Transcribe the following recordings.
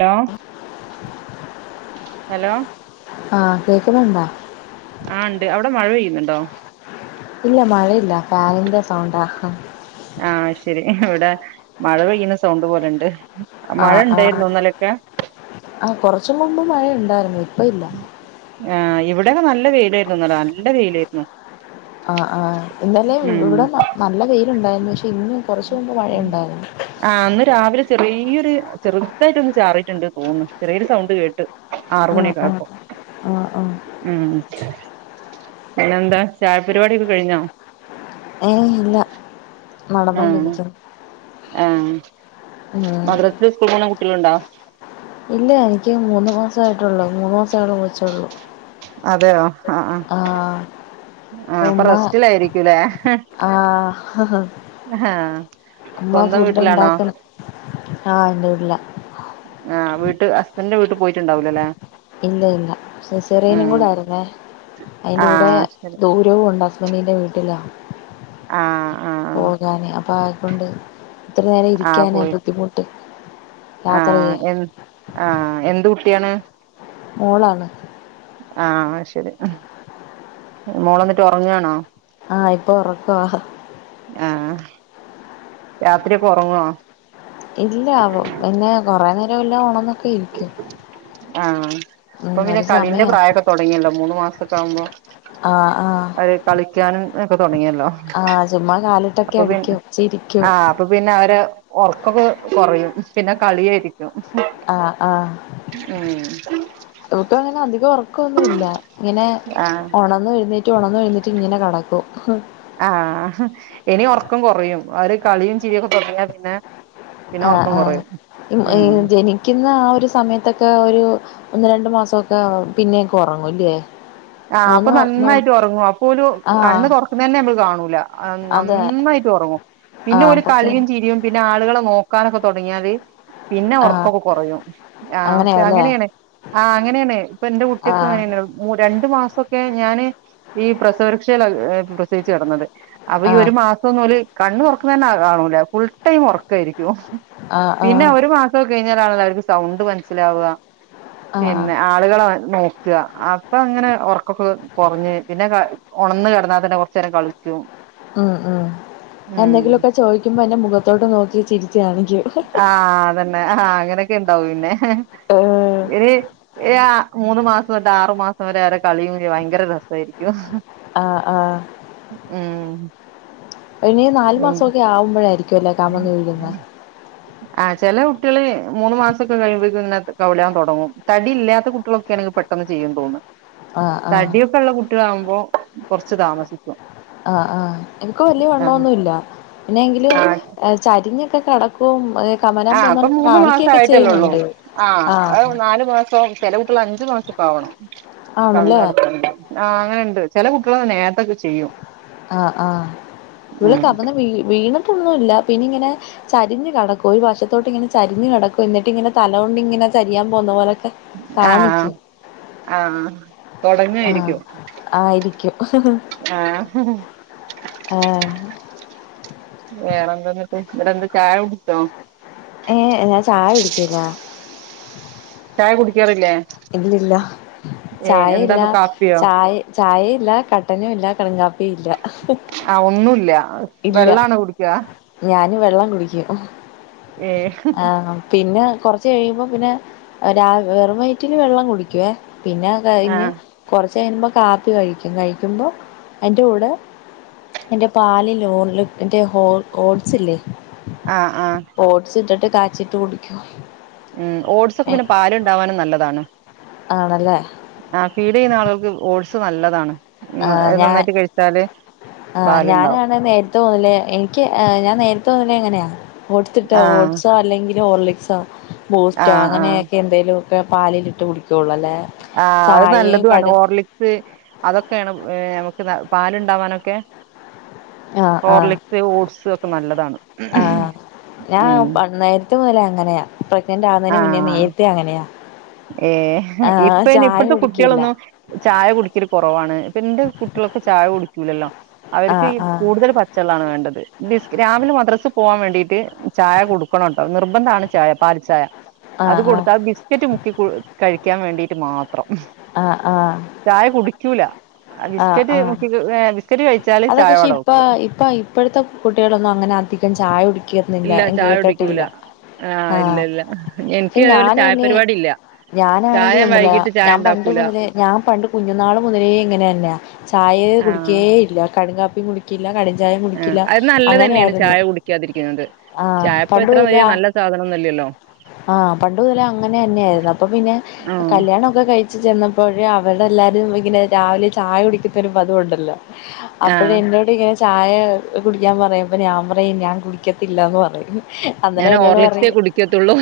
Hello hello ആഹ് കേൾക്കുന്നുണ്ടോ? ആ ഉണ്ട് അവിടെ മഴ പെയ്യുന്നുണ്ടോ? ഇല്ല മഴയില്ല ഫാനിന്റെ സൗണ്ടാ ആഹ് ആ ശരി ഇവിടെ മഴ പെയ്യുന്ന സൗണ്ട് പോലെണ്ട്. മഴ ആഹ് ആഹ് ഉണ്ടായിരുന്നു ഇന്നലൊക്കെ ആഹ് കുറച്ചു മുമ്പ് മഴ ഉണ്ടായിരുന്നു. ഇപ്പ ഇല്ല. ആഹ് ഇവിടെയൊക്കെ നല്ല വെയിലായിരുന്നു ഇന്നലെ. നല്ല വെയിലായിരുന്നു. ആഹ് ആഹ് ഇന്നലേം ഉം ഇവിടെ നല്ല വെയിലുണ്ടായിരുന്നു. പക്ഷെ ഇന്ന് കുറച്ചു മുമ്പ് മഴയുണ്ടായിരുന്നു. ആ ഇന്ന് രാവിലെ ചെറിയൊരു ചെറുതായിട്ടൊന്ന് ചാറിയിട്ടുണ്ട് തോന്നുന്ന്. ചെറിയൊരു സൗണ്ട് കേട്ട്. ആഹ് ആറുമണിയൊക്കെ ആഹ് ആയപ്പോ ആഹ് ആഹ് ഉം. പിന്നെന്താ? ചായ പരിപാടിയൊക്കെ കഴിഞ്ഞോ? ഏഹ് ഇല്ല ആഹ് നടന്നോണ്ടിരിക്കുന്നു. ആഹ് ഉം മദ്രസില് സ്കൂളിൽ പോണ കുട്ടികളുണ്ടോ? ഇല്ല. എനിക്ക് മൂന്ന് മാസം ആയിട്ടുള്ളൂ. മൂന്ന് മാസൊള്ള കൊച്ചൊള്ളൂ. അതെയോ ആഹ് ആഹ്. ആഹ് അപ്പൊ ഉമ്മ റെസ്റ്റിലായിരിക്കൂലേ. ആഹ് ഹ ഹ അമ്മ സ്വന്തം ഫുഡ് വീട്ടിലാണോ ഉണ്ടാക്കല ആഹ് എന്റെ വീട്ല. ആ വീട്ട് ഹസ്ബൻഡറിന്റെ വീട്ട് പോയിട്ടുണ്ടാവില്ല അല്ലേ. ഇല്ല ഇല്ല. സിസേറിയനും കൂടെ ആയിരുന്നേ. അതിന്റെറെ കൂടെ ആഹ് ശരി ദൂ രോം ഉണ്ട് ഹസ്ബൻ്റിന്റെ വീട്ടിലാ ആഹ് ആഹ് പോകാന്. അപ്പൊ ആയകൊണ്ട് ഇത്ര നേരം ആഹ് ഇരിക്കാന് പോയി ബുദ്ധിമുട്ട് യാത്ര ആഹ് ചെയ്യാൻ എൻ ആഹ് എന്ത് കുട്ടിയാണ്? മോളാണ്. ആഹ് അതുശരി. മോളന്നിട്ട് ഉറങ്ങാണോ? ആഹ് ഇപ്പൊ ഉറക്കാ ആ രാത്രി ഒക്കെ ഉറങ്ങോ? ഇല്ല. അവ പിന്നെ കുറേ നേരം എല്ലാം ഉണർന്നൊക്കെ ഇരിക്കും. ആ ഉം, ഇപ്പം പിന്നെ ഒരു കളീന്റെ സമയമാണ് പ്രായമൊക്കെ തുടങ്ങിയല്ലോ. മൂന്ന് മാസം ഒക്കെ ആവുമ്പോ. ആഹ് ആഹ് അവര് കളിക്കാനും ഒക്കെ തുടങ്ങിയല്ലോ. ആ ചുമ്മാ കാലിട്ടൊക്കെ അടിക്കും ചിരിക്കും. അപ്പ പിന്നെ അവര് ഉറക്കൊക്കെ കുറയും. പിന്നെ കളിയായിരിക്കും ആഹ് ആഹ് ഉം ഓല്ക്കങ്ങനെ അന്തിക്ക് ഒറക്കൊന്നുല്ല ഇങ്ങനെ ആഹ് ഒണന്നും എഴുന്നേറ്റു ഒണന്ന് ഏഴുന്നേറ്റ് ങ്ങനെ കടക്കും ആഹ് ഇനി ഒറക്കം കൊറയും അവര് കളിയും ചിരിയൊക്കെ തൊടങ്ങിയാ പിന്നെ പിന്നെ ഒറക്കം ആഹഹ് കൊറയും ആഹ് ജനി ഉം ജനിക്കുന്ന ആ ഒരു സമയത്തൊക്കെ ഒരു ഒന്ന് രണ്ട മാസൊക്കെ പിന്നൊക്കെ ഉറങ്ങൂല്ലേ ആഹ് അപ്പൊ മൂന്ന് മാ മൂ നന്നായിട്ട് ഉറങ്ങും അപ്പോല് ആഹ് കണ്ണ് തൊറക്ക്‌ണതെന്നെ ഞമ്മള് കാണൂല അതെ നന്നായിട്ട് ഉറങ്ങും ആഹ് പിന്നെ പക്ഷെ കളിയും ചിരിയും പിന്നെ ആളുകളെ നോക്കാനൊക്കെ തൊടങ്ങിയാല് പിന്നെ ആഹ് ഉറക്കൊക്കെകൊറയും ആഹ്ഒ ക്കെ അങ്ങനെയാല്ലേ അങ്ങനേ ണ് ആഹ് അങ്ങനെണ് ഇപ്പൊന്റെ കുട്ടിയൊക്കെ ആഹ് അങ്ങനെണ് രണ്ടു മാസക്കെ ഞാന് ഈ പ്രസവരക്ഷേ ലാ പ്രസവിച്ചു കടന്നത് അപ്പൊ ഈ ആഹ് ഒരു മാസം ഒന്നും ഓല് കണ്ണ് തുറക്ക്‌ണതെതന്നെ കാണൂല ഫുൾ ടൈം ഉറക്കായിരിക്കും ആഹ് പിന്നെ ആഹ് ഒരു മാസൊക്കെ കഴിഞ്ഞാലാണല്ലോ അവർക്ക് സൗണ്ട് മനസ്സിലാവ ആഹ് പിന്നെ ആളുകളെ നോക്കാ ആ ഇപ്പൊങ്ങനെ ഉറക്കൊക്കെ കൊറഞ്ഞ് പിന്നെ ക ഉണന്ന് കടന്നാതന്നെ കുറച്ചേരം കളിക്കും ഉം ഉം ഉം എന്തെങ്കിലൊക്കെ ചോദിക്കുമ്പോ എന്നെ മുഖത്തോട്ട് നോക്കി ചിരിച്ച്ച് കാണിക്കും ആഹ് അതന്നെ ആഹ് അങ്ങനൊക്കെണ്ടാവും പിന്നെ ഏഹ് എടീ ഏയ് മൂന്ന മാസംതൊട്ട് ആറു മാസം വരെ അവരെ കളിയും ഭയങ്കര രസായിരിക്കും ആഹ് ആഹ് ഉം അയിന് നാല് മാസൊ ക്കെ ആവുമ്പോഴായിരിക്കും ല്ലേ കമഴ്ന്ന് വീഴുന്നത് [inaudible] ആ് ചില കുട്യാള് മൂന്ന് മാസൊക്കെ കഴിയുമ്പോേഴേക്കും ങ്ങനെ കൗലാന് തൊടങ്ങും തടിയില്ലാത്ത കുട്ടിളൊക്കെണെങ്കി പെ പെട്ടെന്ന് ചെയ്യും തോന്ന്ണ് ആഹ് ആഹ് തടിയൊക്കെള്ള കുട്യാളാവുമ്പോ കൊറച്ച് താമസിക്കും ആഹ് ആഹ് എനിക്ക് വല്യ ആഹ് വണ്ണന്നുല്ല പിന്നെങ്കിലും ആഹ് ചരിഞ്ഞൊക്കെ കടക്കും ഹ് ആഹ് ഇപ്പൊ മൂന്ന് മാസ ആയിട്ടല്ല്ള്ളൂ ആഹ് അഹ് നാലു മാസോം ചെല കുട്യോള് അഞ്ച് മാസൊക്കെ ആവണം കമിഴ്ന്ന് ആണല്ലേ കടക്കണെങ്കി ആഹ് അങ്ങനെണ്ട് ചെല കുട്യോളോക്കെ നേരത്തൊക്കെ ചെയ്യും ആഹ് ആഹ് ഇവള് ഉം കമിഴ്ന്നു വീ വീണിട്ടൊന്നുല്ല പിന്നിങ്ങനെ ചരിഞ്ഞു കടക്കു ഒരു വശത്തോട്ട്ങ്ങനെചരിഞ് കടക്കും എന്നിട്ട്ങ്ങനെ തല കൊണ്ടിങ്ങനെ ചരിയാൻ പോവുന്ന പോലൊക്കെ ആഹ് കാണിക്കും ആഹ് ആഹ് ആഹ് ആഹ് തുടങ്ങായിരിക്കും ആയിരിക്കും ആഹ് ആഹ് വേറെന്താന്നിട്ട് ബെടെന്ത്‌ ചായുടിച്ചോ? ഏഹ് ഞാൻ ചായ കുടിക്കേല്ല. ചായ കുടിക്കാറില്ലേ? ഇല്ലല്ല ഏഹ് ചായല്ല എന്താപ്പൊ കാപ്പിയോ ചായ ചായേല്ല കട്ടനും ഇല്ല കടും കാപ്പിയില്ല ആഹ് ഒന്നൂല്ല ഹ് ഇല്ല ഞാന് വെള്ളം കുടിക്കും ഏഹ് ആഹ് പിന്നെ കൊറച്ച് കഴിയുമ്പോ പിന്നെ രാവ് വെറും വയറ്റില് വെള്ളം കുടിക്കുവേ പിന്നെ കഴിഞ് ആഹ് കൊറച്ച് കഴിയുമ്പോ കാപ്പി കഴിക്കും കഴിക്കുമ്പോ അയിന്റെ കൂടെ എന്റെ പാലിൽ [unintelligible] ഓഡ്സില്ലേ ആഹ് ആഹ് ഓട്സിട്ടിട്ട് കാച്ചീട്ട് കുടിക്കും ഉം ഓട്സൊക്കെ പിന്നെ പാല്ണ്ടാവാനും നല്ലതാണ് ആണല്ലേ ആഹ് ഫീഡ്യ്യുന്ന ആളുകൾക്ക് ഓട്സ് നല്ലതാണ് ഉം ആഹ് അത് ഞാ നന്നായിട്ട് കഴിച്ചാല് ആഹ് പാലുണ്ടാവും ഞാനാണ് മേ തോന്നില്ലേ എനിക്ക് ഏഹ് ഞാൻ നേരത്തെ മുതലേ ങ്ങനെയാ ഓട്ട്സ് ഇട്ടാ ആഹ് ഓട്സാ ല്ലെങ്കില് ഓർലിക്സോ ബൂസ്റ്റോ ആഹ് ആഹ് അങ്ങനെയൊക്കെ എന്തേലൂക്കെ പാലിലിട്ട് കുടിക്കോള്ളൂ അല്ലേ ആഹ് അഹ് ചായയും നല്ലതുആണ് കടും ഓർലി സ് അതൊക്കെണ് ഏഹ് നമുക്ക് പാലുണ്ടാവാനൊക്കെ ആഹ് ആഹ് ഓർലി സ് ഓട്സ് ഒക്കെ നല്ലതാണ് ആഹ് ഞാൻ ഉം പ നേര്ത്തെ മുതലേ അങ്ങനെയാ പ്രഗ്നന്റ് ആകുന്നതിന് മന്നേ ആഹ് നേരത്തെ അങ്ങനെയാ ഏഹ് ആഹ് ഇപ്പയ്ന് ചായ ഇപ്പത്തെ കുടിക്കില്ല കുട്ടിളൊന്നു ചായ കുടിക്കല് കുറവാണ് ഇപ്പൊ എന്റെ കുട്ടികളൊക്കെ ചായ കുടിക്കൂലല്ലോ അവർക്ക്ഈ ആഹ് ആഹ് കൂടുതൽ പ ച്ചള്ളാണ് വേണ്ടത് ബിസ് രാവിലെ മദ്രസിൽ പോആൻ വേണ്ടിട്ട് ചായ കൊടുക്കണംട്ടോ നിർബന്ധണ് ചായ പാൽ ചായ അത് ആഹ് ആഹ് കൊടുത്ത അത് ബിസ്കറ്റ് മുക്കി കു കഴിക്കാൻ വേണ്ടിട്ട് മാത്രം ആഹ് ആഹ് ചായ കുടിക്കൂല ആഹ് ബിസ്കറ്റ് ആഹ് മുക്കികു ഏഹ് ബിസ്ക്കറ്റ് കഴിച്ചാല് ചായ വട വെക്കും പ്പ ഇപ്പോഴത്തെ കുട്ടിളൊന്നും അങ്ങനെ അധികം ചായ കുടിക്കിന്നില്ല ഇല്ല ഞാൻ ചായ കേട്ടിട്ടില്ല കുടിക്കൂല ആഹ് ഇല്ല ഇല്ല പക്ഷെ എനിക്ക് അതേപോലെ ചായ ഞാനയിന് പരിപാടി ഇല്ല ചായ ഞാനാണെങ്കിലുണ്ടല്ലോ വൈകിട്ട് ചായ ഞാൻ പണ്ട് ഉണ്ടാക്കൂല മുതലേ ഞാൻ പണ്ട് കുഞ്ഞുനാൾ മുതലേ ഇങ്ങനെയല്ല ചായേ ആഹ് കുടികേ ഇല്ല കടുങ്കാപ്പിയും കുടി ക്കില്ല കടഞ്ചായെം ആഹ് കുടിക്കില്ല അത് നല്ലത് അങ്ങനെ തന്നെയാണ് ആയിരുന്നു ചായ കുടിക്കാതിരിക്കുന്നത് ആഹ് ചായപ്പ ഇത്ര പണ്ടുല വലിയ നല്ല സാധനൊന്നുംല്ലല്ലോ ആഹ് പണ്ടുതലേ അങ്ങനെന്നെയായിരുന്നു അപ്പ പിന്നെ ആഹ് കല്യാണ ക്കെ കഴിച്ചു ചെന്നപ്പോഴേ അവിടെ എല്ലാരും ഇങ്ങനെ രാവിലെ ചായ കുടിക്കുത്തൊരു പതുവുണ്ടല്ലോ ആഹ് അപ്പോയെന്നോട് ങ്ങനെ ചായ കുടിക്കാൻ പറയും അപ്പം ഞാൻ പറയും ഞാൻ കുടിക്കത്തില്ല ന്ന് പറയും അന്നേരം ഞാന് എന്നോട് ഓർളിക്സെ പറയും കുടിക്കത്തുള്ളൂ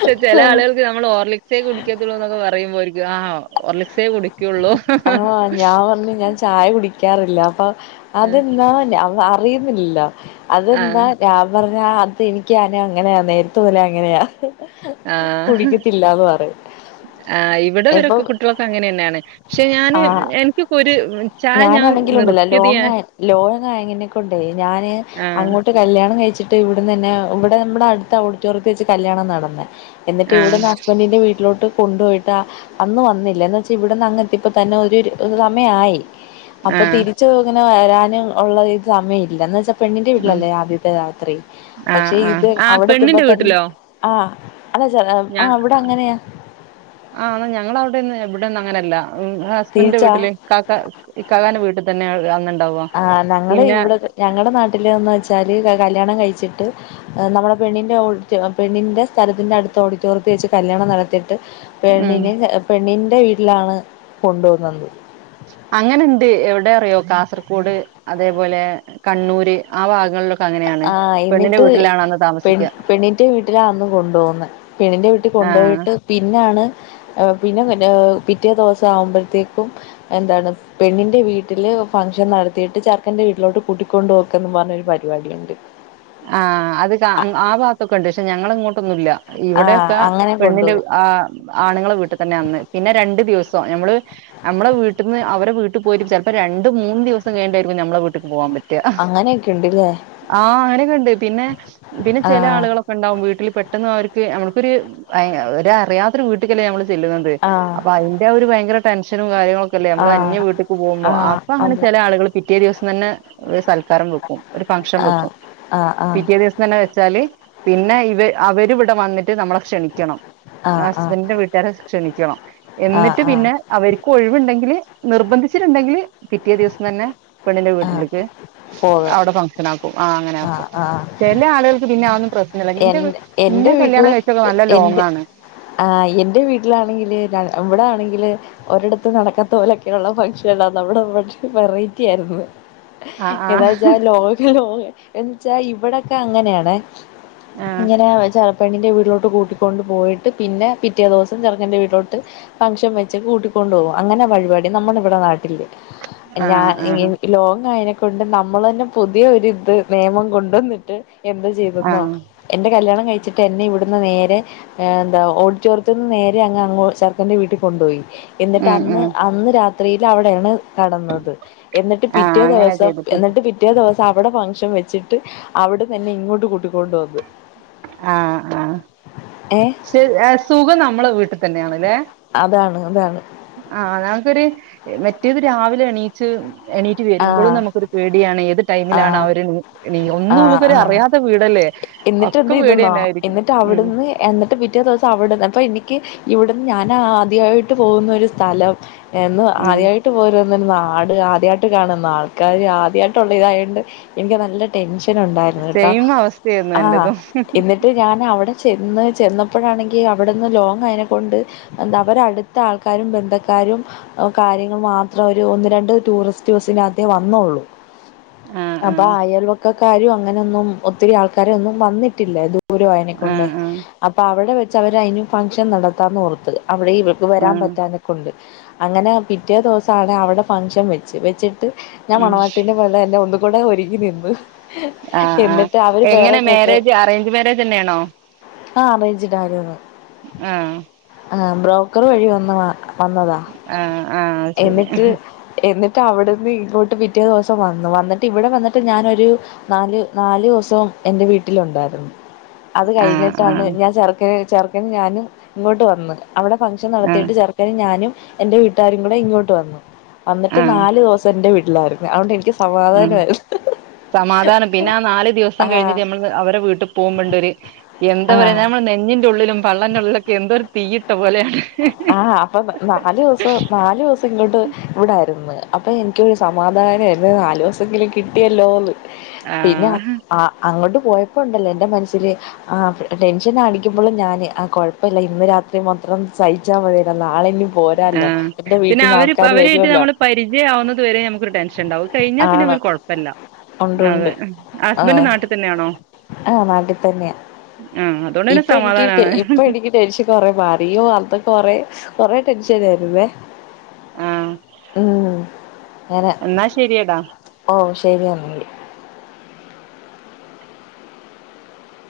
ക്ഷെ ചില ആളുകൾ നമ്മൾ ഓർലിക്സേക്ക് കുടിക്കത്തുള്ളൂ എന്നൊക്കെ പറയുമ്പോ ഓര്ക് ആഹോ ഒർലിക്സെ കുടിക്കോള്ളൂ പറഞ്ഞ് ഞാൻ ചായ കുടിക്കാറില്ല അപ്പ ആഹ് അതെന്താ അ അറിയുന്നില്ല. ആഹ് അതെന്താ ഞാൻ പറഞ്ഞ അത് എനിക്ക്ന അങ്ങനെയാ നേരത്തെ പോലെ അങ്ങനെയാ ആഹ് കുടിക്കത്തില്ലാന്ന് പറയും ആ ഇവിടെ ഇപ്പം വരൊക്കെ കുട്ടികളൊക്കെ അങ്ങനെ തന്നെയാണ് പക്ഷെ ഞാന് ആഹ് എനിക്ക് ഒരു ഒരു ചായ ഞാൻ ഞാനാണെങ്കിലുണ്ടല്ലോ നിർത്തിയത് ഞാൻ കൊണ്ടോയ് ഞാൻ ആഹ് അങ്ങോട്ട് ട്ട് കല്യാണം കഴിച്ചിട്ട് ഇവിടന്ന് തന്നെ ഇവിടെ നമ്മുടെ അടുത്ത ഓഡിറ്റോറിയത്തിൽ വെച്ച് കല്യാണം നടന്നത് എന്നിട്ട് ആഹ് ഇവിടെന്ന് ഹസ്ബൻറിന്റെ വീട്ടിലോട്ട് കൊണ്ട് പോയിട്ട് അന്ന് വന്നില്ല എന്ന് വെച്ചാ ഇവിടെ ഇവിട്ന്ന് അങ്ങെത്തിയപ്പോ തന്നെ സമയായി അപ്പൊ ആഹ് തിരി ച്ച് ഇങ്ങനെ വരാനും ഉള്ള സമയമില്ല എന്ന് വെച്ചാ പെണ്ണിന്റെ ആഹ് വീട്ടിലല്ലേ ആദ്യത്തെ രാത്രി ആഹ് പക്ഷെ ഇത് ആഹ് ആഹ് അവിടെ എത്തുമ്പോ പെണ്ണിന്റെ തന്നെ വീട്ടിലോ ആഹ് എന്നെച്ചാല് ആ അവിടെ അങ്ങനെയാ ആ ഞങ്ങള അവിടെന്ന് ഇവിടേന്നും അങ്ങനല്ല ഹസ്ബൻന്റെ തിരിച്ചാ വീട്ടില് കാക്ക ഇക്കാക്കാന്റെ വീട്ടിൽ തന്നെ അന്നുണ്ടാവാ ആ ഞങ്ങൾ ഇവിടെ ഞങ്ങളുടെ നാട്ടിലന്ന് വെച്ചാല് കല്യാണം കഴിച്ചിട്ട് നമ്മുടെ പെണ്ണിന്റെ പെണ്ണിന്റെ സ്ഥലത്തിന്റെ അടുത്ത ഓഡിറ്റോറിയത്തിൽ വെച്ച് കല്യാണം നടത്തിയിട്ട് ഉം പെണ്ണിനെ പെണ്ണിൻ്റെ വീട്ടിലാണ് കൊണ്ടു പോവുന്നത് അങ്ങനെണ്ട് എവിടെ അറിയോ കാസർകോട് അതേപോലെ കണ്ണൂര് ആ ഭാഗങ്ങളിലൊക്കെ അങ്ങനെയാണ് ആഹ് പെണ്ണിന്റെ എന്നിട്ട് വീട്ടിലാണ് അന്ന് പെൺ താമസിക്കുക പെണ്ണിന്റെ വീട്ടിലാ അന്ന് കൊണ്ടു പോകുന്ന പെണ്ണിന്റെ വീട്ടിൽ ആഹ് കൊണ്ടുപോയിട്ട് പിന്നാണ് പിന്നെ പിന്നെ പിറ്റേ ദിവസം ആകുമ്പോഴത്തേക്കും എന്താണ് പെണ്ണിന്റെ വീട്ടില് ഫംങ്ഷൻ നടത്തിയിട്ട് ചേർക്കൻ്റെ വീട്ടിലോട്ട് കൂട്ടിക്കൊണ്ട്പോക്കന്ന് പറഞ്ഞൊരു പരിപാടിയുണ്ട് ആഹ് അത് ആ ഭാഗത്തൊക്കെ ഉണ്ട് പക്ഷെ ഞങ്ങള ഇങ്ങോട്ടൊന്നുമില്ല ആഹ് ഇവിടെയൊക്കെ അങ്ങനെ പെണ്ണിന്റെ കൊണ്ടുപോകും ആ ആണുങ്ങളെ വീട്ടിൽ തന്നെ അന്ന് പിന്നെ രണ്ടു ദിവസവും ഞമ്മള് നമ്മള വീട്ടിന്ന് അവടെ വീട്ടിൽ പോയിട്ട് ചെലപ്പോ രണ്ട് മൂന്ന് ദിവസം കഴിഞ്ഞിട്ടായിരിക്കും നമ്മളെ വീട്ട്ക്ക് പോകാൻ പറ്റുക [unintelligible] അങ്ങനെയൊക്കെ ഉണ്ട്ല്ലേ ആ അവനെ കണ്ട് പിന്നെ പിന്നെ ചെലേ ആഹ് ആളുകൾ െ ഉണ്ടകും വീട്ടിൽ പെട്ടെന്ന് അവർക്ക് നമുക്കൊരു ഒര അറിയാത്ത ഒരു വീട്ടിൽക്കല്ലേ നമ്മൾ ചെല്ലുന്നത് ആഹ് [unintelligible] അതിന്റെ ഒരു ഭയങ്കര ടെൻഷനും കാര്യങ്ങളൊക്കെല്ലേ നമ്മള് ആഹ് അന്യ വീട്ടേക്ക് പോകുമ്പോ ആഹ് അപ്പൊ അങ്ങനെ അത് ചെല ആളുകൾ പിറ്റേ ദിവസം തന്നെ ഒരു സൽക്കാരം വെക്കും ഒരു ഫംഗ്ഷൻ ആഹ് വെക്കും ആഹ് ആഹ് പിറ്റേ ദിവസം തന്നെ വെച്ചാല് പിന്നെ ഇവ അവര് ഇവിടെ വന്നിട്ട് നമ്മളെ ക്ഷണിക്കണം ആഹ് ആഹ് അസ്ബൻഡിന്റെ വീട്ടുകാരെ ക്ഷണിക്കണം ആഹ് എന്നിട്ട് ആഹ് പിന്നെ അവർക്ക് ഒഴിവുണ്ടെങ്കില് നിർബന്ധിച്ചിട്ടുണ്ടെങ്കില് പിറ്റേ ദിവസം തന്നെ പെണ്ണിന്റെ ആഹ് വീട്ടിലേക്ക് പോകാം അവിടെ ഫംഗ്ഷൻ ആക്കും ആ അങ്ങനെ ആക്കും ആഹ് ആഹ് ചെല ആുകൾക്ക് പിന്നെ അതൊ ന്നും പ്രശ്നമ ഇല്ല എ ഇന്റെ നിന്നെ കല്യാണം കഴിച്ചൊക്കെ നല്ല ലോങ്ങാണ് ആഹ് എൻറെ വീട്ടിലാണെങ്കില് ഇവിടെ ആണെങ്കില് ഒരിടത്തും നടക്കാത്ത പോലൊക്കെയുള്ള ഫംഗ്ഷനാണ് നമ്മടെ വെറൈറ്റി ആയിരുന്നു ആ ആ എന്നിച്ചാ ലോക ലോക എന്നിച്ചാ ഇവിടെക്കെ അങ്ങനെയാണ്. ആ ഇങ്ങനെ ചെപ്പണിന്റെ വീട്ടിലോട്ട് കൂട്ടിക്കൊണ്ട് പോയിട്ട് പിന്നെ പിറ്റേ ദിവസം ചെറുക്കന്റെ വീട്ടിലോട്ട് ഫംഗഷൻ വെച്ച് കൂട്ടിക്കൊണ്ട്പോകും അങ്ങനെ വഴിപാടി നമ്മളെ ഇവിടെ നാട്ടില് ആ ഞാൻ ആ എനിക് ലോങ്ങായനക്ക കൊണ്ട് നമ്മൾ തന്നെ പുതിയ ഒരിത് നിയമം കൊണ്ടന്നിട്ട് എന്ത് ആ ചെയ്തെന്നോ എന്റെ കല്യാണം കഴിച്ചിട്ട് എന്നെ ഇവിടുന്ന് നേരെ ഏ ന്താ ഓഡിറ്റോറിയത്ത് ന്ന്നേരെ അങ്ങ് ചെറുക്കന്റെ വീട്ടിൽ കൊണ്ടുപോയി എന്നിട്ട് ഉം അന്ന് ഉം അന്ന് രാത്രീൽ അവിടെയാണ് കെടന്നത് എന്നിട്ട് ആ പിറ്റേ അങ്ങനെ ദിവസം ചെയ്തിട്ട് എന്നിട്ട് പിറ്റേ ദിവസം അവിടെ ഫംഗ്ഷൻ വെച്ചിട്ട് അവിട്ന്ന് എന്നെ ഇങ്ങോട്ട് ട്ട് കൂട്ടിക്കൊണ്ട് വന്ന് ആഹ് ആഹ് ഏഹ് ശരി ഏ സുഖം നമ്മളെ വീട്ട് തന്നെണ്ല്ലേ അതാണ് അതാണ് ആഹ് ന മുക്കൊരു മറ്റേത് രാവിലെ എണീച്ച് എണീക്കു എണീറ്റ് ആ വരുമ്പളും നമുക്കൊരു പേടിയാണ് ഏത് ആ ടൈമിലാണ് അവര് നീ ഒന്നും ആഹ് ആഹ് നമുക്കൊരുഅറിയാത്ത വീടല്ലേ എന്നിട്ട് എന്ത് ഒക്കെ പേടി ചെയ്തുന്നോ തന്നായിരിക്കും എന്നിട്ട് ഉം അവിടുന്ന് എന്നിട്ട് പിറ്റേ ദിവസം അവിടുന്ന് അപ്പൊ എനിക്ക് ഇവിടുന്ന് ഞാൻ ആദ്യമായിട്ട് പോകുന്ന ഒരു സ്ഥലം എന്ന് ഉം ആദ്യയിട്ട് പോരുന്നരു നാട് ആദ്യയിട്ട് അതിയായിട്ട് കാണുന്ന ആൾക്കാാര് ആദ്യയിട്ടുള്ള ഇതായണ്ട് എനിക്ക് നല്ല ടെൻഷൻ ഉണ്ടായിരുന്നു കേട്ടോ സെയിം അവസ്ഥയായിരുന്നു ആഹ എന്റതും എന്നിട്ട് ഞാൻവിടെ ചെന്ന് ചെന്നപ്പോഴാണെങ്കിൽ അവിടെന്ന് ലോങ്ങായ്ന കൊണ്ട് എന്താ അവര അടുത്ത ആൾക്കാരും ബന്ധക്കാരും കാര്യങ്ങൾ മാത്രം ഒരു ഒന്ന് രണ്ട് ടൂറിസ്റ്റ് ടൂറിസ്റ്റ് ബസ്സിലകത്തെ വന്നോള്ളൂ ആഹ് അപ്പൊ ആഹ് അയൽവക്കക്കാരും അങ്ങനെയൊന്നും ഒത്തിരി ആൾക്കാരെന്നും വന്നിട്ടില്ല ഇത് ദൂരുവായ്നക്കൊണ്ടേ ആഹ് ആഹ് അപ്പൊ അവിടെ വെച്ച് അവര് അതിന് ഫംഗ്ഷൻ നടത്താന്ന് ഓർത്തത് അവിടെ ഇവർക്ക് വരാൻ ആഹ് പറ്റാനൊക്കെുണ്ട് അങ്ങനെ പിറ്റേ ദിവസം ആണ് അവിടെ ഫങ്ഷൻ വെച്ച് വെച്ചിട്ട് ഞാൻ ഉം മണവാട്ടിൻ്റെ പോലെ തന്നെ ഒന്നുകൂടെ ഒരുങ്ങി നിന്നു ആഹ് ആഹ് എന്നിട്ട് അവര് വേറെ എങ്ങനെ ഡ്രസ്സ് മാരേജ് അറേഞ്ച് മാരേജ് തന്നെയാണോ ആഹ അറാജിടായിരന്ന് ആഹ് ആ ബ്രോക്കർ വഴി വന്ന് വന്നതാ ആഹ് ആഹ് ശരി എന്നിട്ട് എന്നിട്ട് അവിടുന്ന് ഇങ്ങോട്ട് പിറ്റേ ദിവസം വന്നു വന്നിട്ട് ഇവിടെ വന്നിട്ട് ഞാനൊരു നാല് നാലു ദിവസവും എൻ്റെ വീട്ടിലുണ്ടായിരുന്നു അത് ആഹ് കഴിഞ്ഞിട്ടാണ് ആഹ് ഞാൻ ചെറുക്കന് ചെറുക്കന് ഞാനും ഇങ്ങോട്ട് വന്നത് അവിടെ ഫംഗ്ഷൻ ആഹ് നടത്തിട്ട് ചെറുക്കനും ഞാനും എൻ്റെ വീട്ടുകാരും കൂടെ ഇങ്ങോട്ട് വന്നു ന്നിട്ട് ആഹ് നാല് ദോസം എന്റെ വീട്ടിലായിരുന്നു അതുകൊണ്ട് എനിക്ക് ആഹ് സമാധാനയിരുന്നു സമാധാനം പിന്നെ ആ നാല് ദിവസം കഴിഞ്ഞിട്ട് ആഹ് ഞമ്മള് അവരെ വീട്ടി പോകുമ്പോണ്ടൊരു എന്താ പറയാ ആഹ് നമ്മളെ നെഞ്ഞിന്റെ ഉള്ളിലും പള്ളൻ്റെ ഉള്ളിലൊക്കെ എന്താരു തീയിട്ട പോലെയാണ് ആഹ് അപ്പൊ നാല് ദിവസം നാല് ദോസം പ്പ ഇങ്ങോട്ട് ഇവിടായിരുന്നു അപ്പോ എനിക്കൊരു സമാധാനമായിരുന്നു നാലു ദിവസങ്കിലും കിട്ടിയല്ലോ ന്ന് പിന്നെ ആഹ് അങ്ങട്ട് പോയപ്പോ ണ്ടല്ലോ ന്റെ മനസ്സില് ആ ടെൻഷൻ ആടിക്കുമ്പോളും ഞാന് ആ കുഴപ്പല്ല ഇന്ന് രാത്രി മാത്രം സഹിച്ചാമതിയല്ലോ നാളിഞ്ഞി ആ പിന്നെ അവര് പ്പ അവരായിട്ട് വരുവല്ലോ നമ്മള് പരിചയ ആവുന്നത് വരെ നമുക്കൊരു ടെൻഷൻ ഉണ്ടാവുംഅത് കഴിഞ്ഞാൽ പിന്നെ ആണ് അവര്കൊഴാപ്പ കൊയ്പ്പല്ല ഉണ്ട് അതെ ഉണ്ട് ഹസ്ബൻഡ് ആഹ് നാട്ടി തന്നെയാണോ ആഹ് അതുകൊണ്ട് പിന്നെ ഇപ്പ എനിക്ക് സമാധാനാണ് ഇപ്പ എനിക്ക് ടെൻഷൻ കൊറെ മാറിയെ അത കൊറെ കൊറെ ടെൻഷന ആയിരുന്നേ ആഹ് ഉം അങ്ങനെ എന്നാ ശരിയെടാ ഓ ശരി എന്നൽ